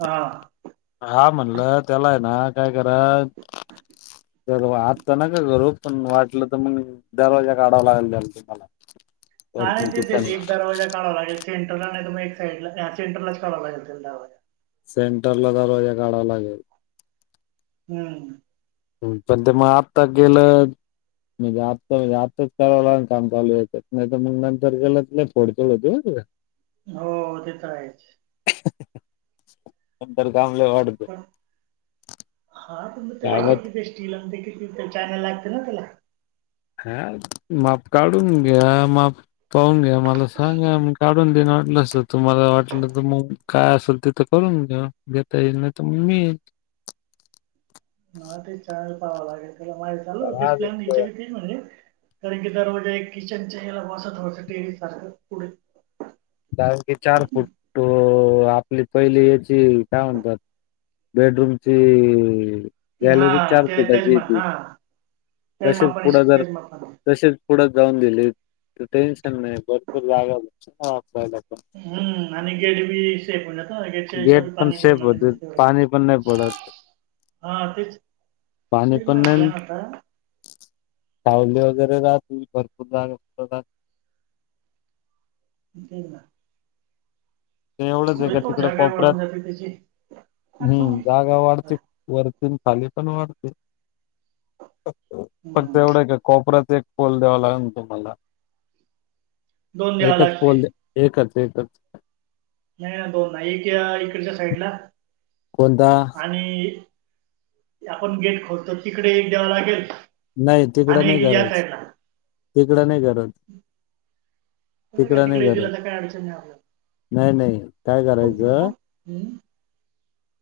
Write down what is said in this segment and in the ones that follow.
हा. हा, म्हणलं त्याला ये ना काय करा दुरवा आत्ता नका करू, पण वाटलं तर मग दरवाजा काढावा लागल त्याला तुम्हाला हा नाही वरतून तीत किचनला एक दरवाजा काढवा लागल, सेंटरला नाही तर मग एक साईड ला, हा सेंटरलाच काढावां लागल त्याला दरवाजा. सेंटरला दरवाजा काढवा लागल. हम्म. ह्म, पण ते मग आत्ता गेलं म्हणजे आत्ता म्हणजे आत्ताच कडावा लागल, काम चालू याच्यात, नाही तर मग नंतर केलं तर लई फोडतड होती बर का. हो, ते तर आहेच. नंतर काम लई वाढल. पण हा पण मग त्याला कामात किती ते स्टील, ते किती चॅनल लागतील ना त्याला. हा माप काढून घ्या, माप पाहून घ्या मला सांगा, म काढून देइन वाटलस तर तुम्हाला वाटलं तर मग. काय असल ते तर करून घ्या, घेता येईल नाही तर मग मी ये ह ते चॅनल पाहावंव लागल त्याला, माझ चाल होत तेच आज प्लॅन [unintelligible] ती म्हणली, कारण की दरवाजा एक किचन याला बसत टेरेस सारखं पुढ कारण की चार फूट अ आपली पहिली याची, काय म्हणता? बेड रूमची हा गॅलरी चार त्या त्याच फुटाची मा ती, हा त्याच तशीच मापाने पुढ जर त्याच मापाने तशीच पुढं जाऊन दिली तरं टेन्शन नाही, भरपूर जागा [unintelligible] वापरायला पण. हम्म आणि गेट बी [unintelligible] प गेट पण पाणी सेफ पडल होते मिळ पाणी पण नाही पडत [unintelligible] हा तेच, पाणी ते पण माया प्लॅन नाही होता. सावली वगैरे राहती, भरपूर जागा [unintelligible] असत. ते ना. तें एवढंच पुढे का तो तिकड जागा कोपऱ्यात, वाढून जाते त्याची हम्म जागा वाढती. वरतुन खाली पण वाढते, फक्त-फक्त हम्म एवढं का कोपऱ्याचा एक पोल द्यावा लागल तुम्हाला, दोन द्याव एकच लागतील पोल दे एकच-एकच. नाइ दोन ना एक इकडच्या साईड ला कोणता? आणि आपण गेट खोलतो, तिकडे एक द्यावा लागेल नही तिकडं आणि नही एक या गरज, साईडला तिकडं नही गरज. [inaudible] त्याला काय तिकडं नाही तिकडय दिला गरज तर काय अडचण नाय नाही नाही काय आपल्याला. करायचं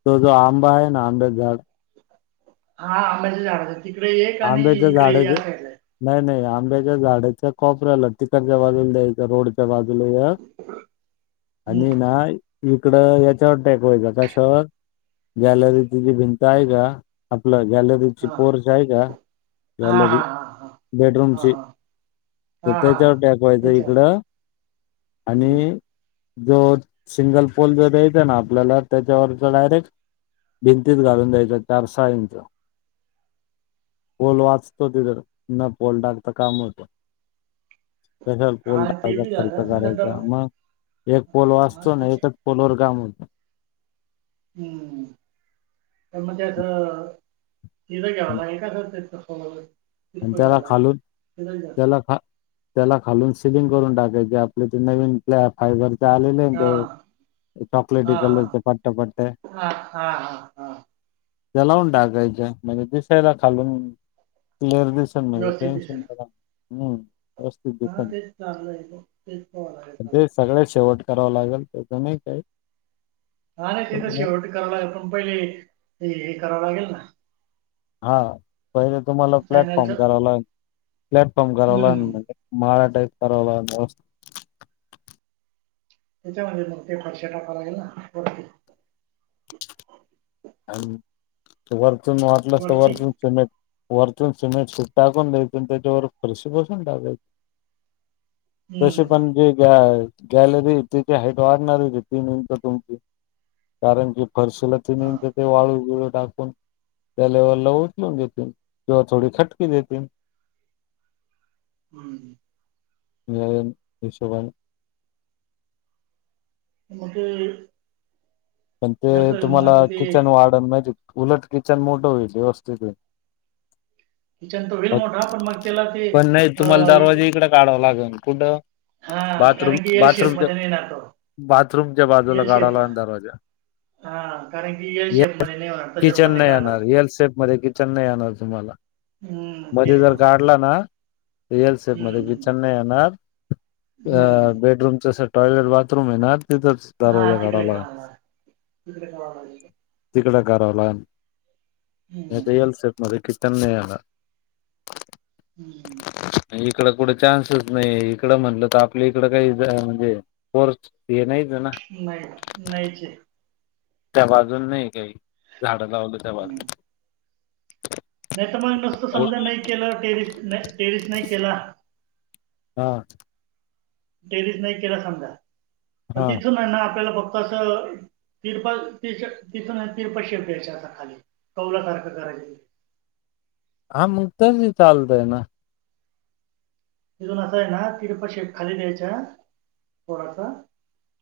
तो जो आंबा आहे ना, आंब्याच झाड? हा आंब्याच्या झाडाक् तिकडे एक आणि इकडे या साईडला. एक नाही-नाही आंब्याच्या झाडाच्या कोपऱ्याला, तिकडच्या बाजूला द्यायचा रोड च्या बाजूला एक आणि हम्म ना इकड याच्यावर टेकवायचा, कशावर गॅलरीची जी भिंत आहे का, आपलं गॅलरीची हा पोर्च आहे का? हा हा गॅलरी, हा हा बेडरूम हा ची? हा तो हा हा त्याच्यावर टेकवायचं त्याच्या इकडं हम्म आणि जो सिंगल पोल जो द्यायचा ना आपल्याला, त्याच्यावरचा डायरेक्ट भिंतीत घालून द्यायचा चार-सहा इंच. पोल वाचतो तिथ, न पोल टाकता काम होतं. कशाला पोल हा टा [unintelligible] ते बी यचा खर्च झालं नंतर करायचा, डब मग एक पोल हा वाचतो ना, ते एक पोलवर काम ह्म पण त्याच असं तथं घ्याव लागेल का, घरच्यांचं फोन [unintelligible] आणि त्याला खालून त्याला खा त्याला खालून सिलिंग करून टाकायचे आपले ते नवीन आपल्या फायबर च आलेले ते हां चॉकलेटी कलरच्या पट्ट्या पट्ट्या. हा हा हा. त्या लावून टाकायच्या म्हणजे दिसायला खालून. क्लिअर दिसल म्हणजे व्यवस्थित टेन्शन गेल हम. हा तेच चांगलंय तेच प आहे चा ते [unintelligible] सगळ्यात शेवट करावं लागेल त्याचं नाही काही. हा नाही तिथं पण शेवटी कराव लागेल पण पहिले हे करावं लागेल ना. हा पहिले तुम्हाला प्लॅटफॉर्म चॅनलचं कराव लागेल प्लॅटफॉर्म करावला हम्म लागेल. माळा टाईप कराव [unintelligible] याच्या मग पेपर शीट आणावं लागील ना. आणि त वरचून वाटलं तर वरती वरच तुम्ही वरतून सिमेंट फिट टाकून द्यायच आणि त्याच्यावर फरशी बसून टाकायच. जसे हम्म पण जे. त्या गॅलरी तिची हाईट वाढणारच आहे तीन इंच तुमची. कारण की फरशीला तीन हां इंच तर ते वाळू बीळू टाकून. त्या लेवला उचलून देतील किंवा थोडी खटकी देतील. हम्म या हिशोबानी. हम. पण ते तुम्हाला ते किचन वाढन माहिती उलट किचन मोठं होईल व्यवस्थित होईल. किचन त होईल मोठा पण मग त्याला ते अ काढाव लागेल कुठं? हां, बाथरूम, कारण की एल बाथरूमच्या शेपमध्ये नाही येणार तो. बाथरूमच्या बाजूला काढाव लागल दरवाजा. हा कारण की येल हे शेपमध्ये नाही होणार त्याच्या किचन रुममध्ये नाही काढला. येणार एल शेप मध्ये चेन्नई येणार तुम्हाला. हम्. मध्ये जर काढला ना यल हं, सेफमध्ये हं. किचन नाही येणार. अ हं. बेडरूमच असं टॉयलेट बाथरूम हाय ना तेच हा तिकडे काम हाय दुसरं [unintelligible] तिकडे करावं लागेल हं, हं. नाहीतर [unintelligible] रेकीस्तान नाही आला. हम्म. इकड कुठे चान्सेच नाही इकड म्हटलं तर आपल्या इकडं काही म्हणजे कोर्स. ते नयत ना. नाही नाही नाहीचे. त्या बाजून नाही काही झाडं लावलं त्या बाजून. नाही तर मग नसत समजा नाही केलं टेरिस टेरिस नाही केला. हा टेरिस नाही केला समजा तर हा तिथून आहे ना आपल्याला [unintelligible] तस तिरप [unintelligible] कौला सारखं करायचं. हा मग तल्ली चालतंय ना. तिथून असं आहे ना तिरपा शेप खाली द्यायच्या थोडासा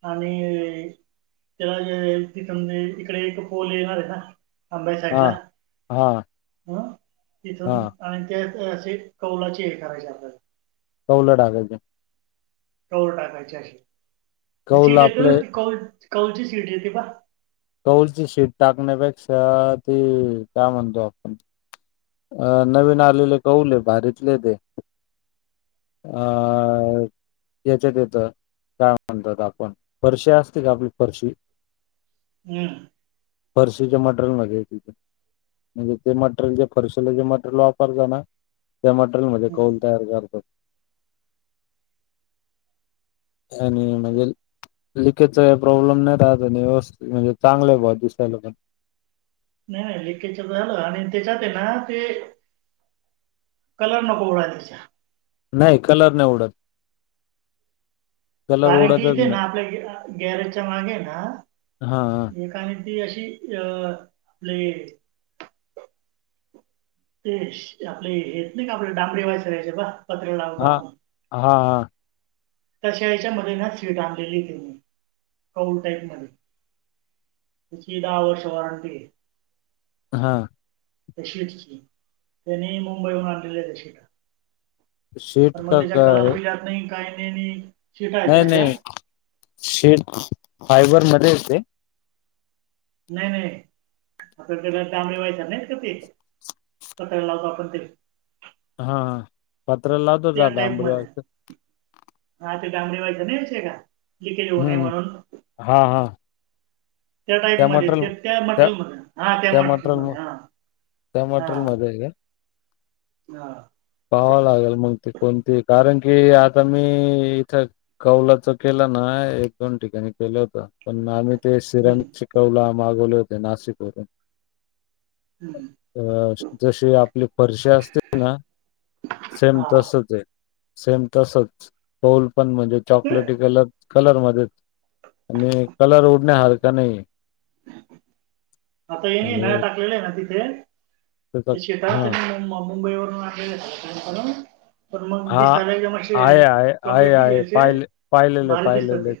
आणी त्याला जे [unintelligible] इकडे एक पोल येणार ये ना आंबे साईडला हां, हां, अ तिथून. हां. आणि ते अशी कौलाची हीर करायची आपल्याला. कौल डाल. कौल टाकायची अशी, ती कौल सीट येतं आपले ना ती कौ कौलची सीट येते ना? कौलची शीट टाकण्यापेक्षा ती काय म्हणतो आपण. अ नवीन आलेले कौले हे भारीतले हे ते. अ याच्यात येत काय म्हणतात आपण फरशी असते का आपली फरशी हम्म फरशीच्या मटरेल मध्ये येत ते आणि ते मटेरियल फरशीला जे मटरेल वापरताना त्या मटेरियलमध्ये कौल हम्म तयार आणि म्हणजे लिकेजचा प्रॉब्लेम नाही राहत आणी व्यवस्थित मझी चांगलं आहे बाबा दिसायला पण. नाय लीकेज झालं आणि त्याच्याात आहे ना ते कलर नको उडायला. नाय कलर नाही उडत. कलर कारण की उडतच इथे नाही. ना आपल्या गॅरेजच्या मागे ना हां, एक कारण ती अशी अ आपले [unintelligible] ते आपले येत ना का आपल्या डांबरी व्हायचं जेव्हा पत्रे लावायचो हां, आपण. हां हा तशा याच्या मध्ये ना सीट आणलेली त मी कौल टाईप मध्ये तिची दहा वर्ष वारंटी हे. हा त्या शीटची त्यांनी मुंबईहून आणलेली हाय शीटा. शीट पण मग का त्याच्या काय? कलर भी जात नाही काय नाही नी. नाही नाही शीट फायबर मध्ये येते. नाय नाय आपली केस तांबडी व्हायचा झालीत का ती? पत्राला लावतो आपण तिला. हा हां पत्र्याला त्या टाईप मध्ये लावतो. हा ते डांबरी लिकेज् होऊ नये म्हणून. हा, हा. त्या टाईपमध्ये, त्या मटेरियलमध्ये हा त्या मटेरियलमध्ये हा, त्या हा. मटेरियलमध्ये आहे का? हा पाहावं लागेल मग ते कोणती कारण की आता मी इथं कौलाच केलं ना एक दोन ठिकाणी केलं होत. पण आम्ही ते हम्म सिरॅमिकच कौल मागवले होते नाशिक वरून. हम्म अ जसे आपली फरशी असते ना, सेम हा तसच हे सेम तसच कौल पण म्हणजे ते चॉकलेटी कलर कलर मध्येच आणी कलर उडण्यासारखं नाही. आता ये न म्हणजे टाकलेला आहे ना तिथे त्याचा ते शेतात हा मुंबई वरून आणलेलं हा आहे आहे आहे चॉकलेटी आहे असे पाहिले पाहिलेले भारी दिसतात पाहिलेले ते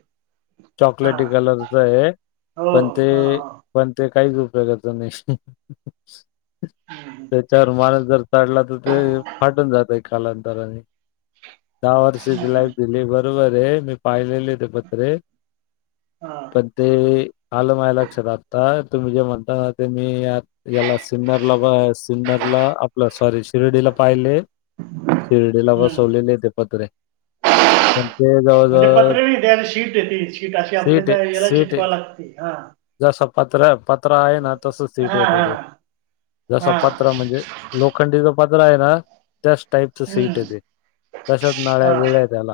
हा चॉकलेटी कलरच आहे हो पण ते, हा हा पण ते काहीच उपयोगाच नाही. हा [unintelligible] त्याच्यावर माणस जर चढला तर ते फाटून जातय कालांतरा आणि दहा हम्म, वर्षाची हम्म, लाईफ दिली बरोबर आहे. मी पाहिलेले ते पत्रे हा, पण ते आलं माझ्या लक्षात आता तुम्ही जे म्हणता ते याला सिंदरला ब सिंदरला सॉरी शिर्डीला पाहिले शिर्डीला हम्म बसवलेले ते पत्रे, तर ते म्हणजे जवळजवळ, पत्रे नाही शीट येते शीट अशी आपल्या याला चिटकावी लागते हा जस पत्र पत्रा आहे ना तस सीट हा येत हा ते - जस पत हा पत्रा म्हणजे लोखंडीच पत्रा हे ना त्याच टाईपच हम्म सीट येतय तशाच नळ्या हा बिळ्याआहेत त्याला.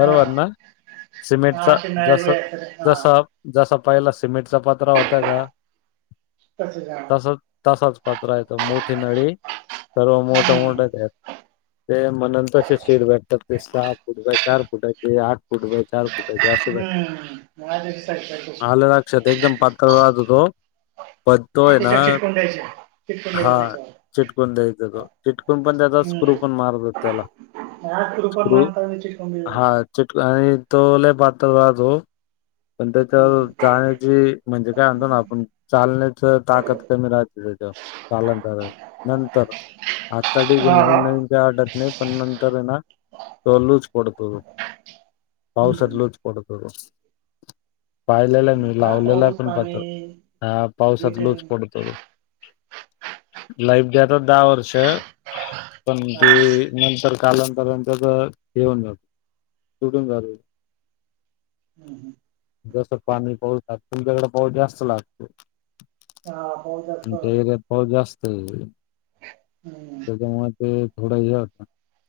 हा ना. हा सिमेंटचा असे नळ्या जस बिळ्या असतात हा जस जस पहिलं सिमेंटच पत्रा होता का? तस का? तसच तसाच पत्रा येतो मोठी नळी सर्व मोठ हम्म मोठच आहेत ते म्हणून शिट भेटत्यात. ते सहा फुटबाय चार फुटाची, आठ - - फुट बाय चार फुटाची अशी भेटत्यात. हम्म आज त्याच्यात आलं लक्षात एकदम पातळ [unintelligible] तो. पण तो हे ना, चिटकून द्यायचे चिटकून हा. द्यायचे त्याच्यावर चिटकुन द्यायच का? चिटकुन पण द्यायचा, स्क्रू पण मार [unintelligible] त्याला. आठशे रुपये स्क्रू माणसांची [unintelligible] हा चिटक आणि तो लय पातळ राहतो. पण त्याच्यावर हम्म जाण्याची म्हणजे काय म्हणतो ना आपण चालण्याच ताकद कमी राहते त्याच्यावर, कालांतराने नंतर. आत्ता ठिके हा हा नवीन नवीन काय वाटत नाही पण नंतर हे ना तो लूच पडतो. पावसाात हम्म लूच पडतो. पाहिलेलाय हम्म मि हा लावलेला पाऊस पण पाणी पत्रा ह पावसात वीट लूच हा पडतो. लाईफ जातात दहा वर्ष, पण ते नंतर - - कालांतरांतच घेऊन जातो. सुटून जातो. हम्, हम. जसं पाणी पाऊस लागत, तुमच्याकडे पाऊस जास्त लागतो. हा पाऊस जास्त तुमच्या लागतो इकडे. एरियात पाऊस जास्त आहे इकडे. हम्म. त्यामुळे ते थोडं हे होत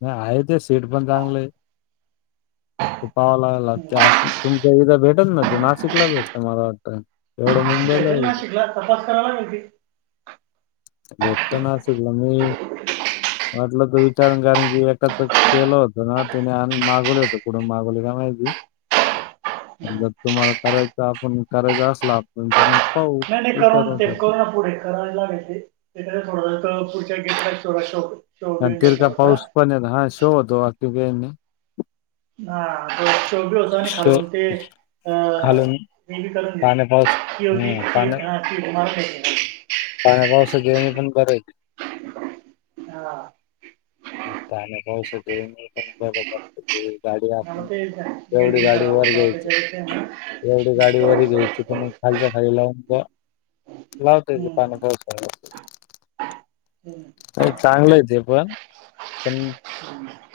आहे, ते सीट पण चांगलंये. ते पावं लागला ते आ हम्म तुमच्या इथ भेटत ना ते नाशिकला भेटत मला वाटत. एवढ म भेटल ना शिकल तपास करावा लागेली. भेटतो ना [unintelligible] म्हटलं तर विचारण कारण की एकाच केलं होतं ना, त्याने आणुन मागवले होत. कुठून मागवले काय माहिती. [inaudible] जर तुम्हाला करायचं आपण करायचं असल आपण तर मग - - नाही नाही करून ते करू ना पुढे. करायला मिळे त्याच्या थोडस पुढच्या गेटकडे सोडवायचं होत. आणि तिर का पाऊस पण हेना हां शेव होतो, [unintelligible] हा, सेव बि होतो आणि शो खालून ते अ- - खालून पि ओ पि करून देतो, पाण्या पाऊस पि ओ पि हम्म [unintelligible] हं [unintelligible] सगळ्या पण बर हाईत. हा. पाण्या पावसाच, ह आल तेच ना. गेट एवढी गाडी खराब वर होत घ्यायची ते एवढी गाडी वर घ्यायची तर मग [inaudible] खालच्या खाली लावून ठिवा. लावते ते हम्म पानपा [unintelligible] हं. नाही, चांगलंय ते पण,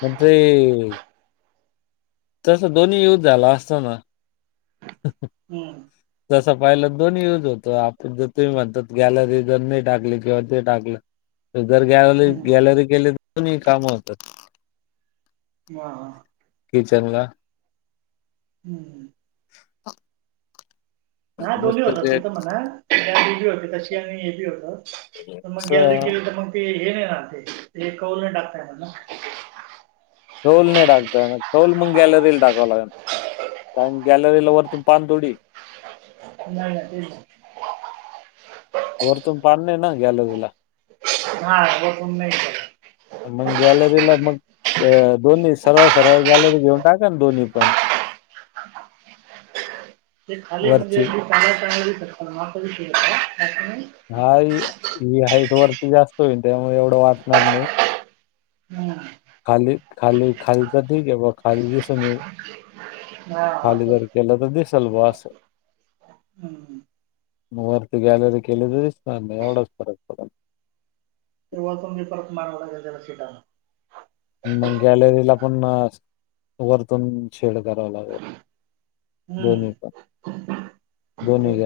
पण ते तस दोन्ही युज झाला असत ना, ह, जसं पाहिलं दोनही यूज होतो, आपण जर तुमही म्हणतात, गॅलरीत जर नाही टाकली किंवा ते टाकलं त - - जर गॅलरी, गॅलरी गेली दोनही काम होतात. हा,,, किचन ला, हम्म, हा,, हा,, दोन्ही होतात, ते तर म्हणाऽ गॅलरी बी होती तशी,, आणि हे बी होत,, तर मग गॅलरी असं केली तर मगऽ ते हेन नाइ रात ते,, अ ते कौल टाकता एनार ना, ठोल नाही टाकतय ना,, ठोल मग गेलरीला टाकावाव लागेल, गॅलरी ला वरतून पान तोडीऽ नाही, नाही तेच,, वरतून पाडणे ना,, गेलरीला हा,, बेडरूम ला मळतऽ मग, गॅलरीला मगऽ अ दोन्ही सरळ, सरळ गेलेरी घेऊन टाका ना दोन्ही पण, ह, ते खाली वरची म्हणजे, चांगांग शकत आसा विषयऽ हा, ही, हाईट वरती जास्त होईल, त्यामुळे एवढं वाटणार नाही, हम्, खाली, खाली, खाली तर क खाली, दिस हा खाली असं जर, गेला तर दि स्ल वासऽ हम् हम,, मग वरती गॅलरी केली तरीच नाही, एवढाच फरक पडलऽ तेव्हा तु मी परत मारवडला गे शीटालाऽ मग गॅलरी ला पण,, वरतूनऽ ेड करा लागल,, दो्नीचा, हम्म पण दो्नीऽ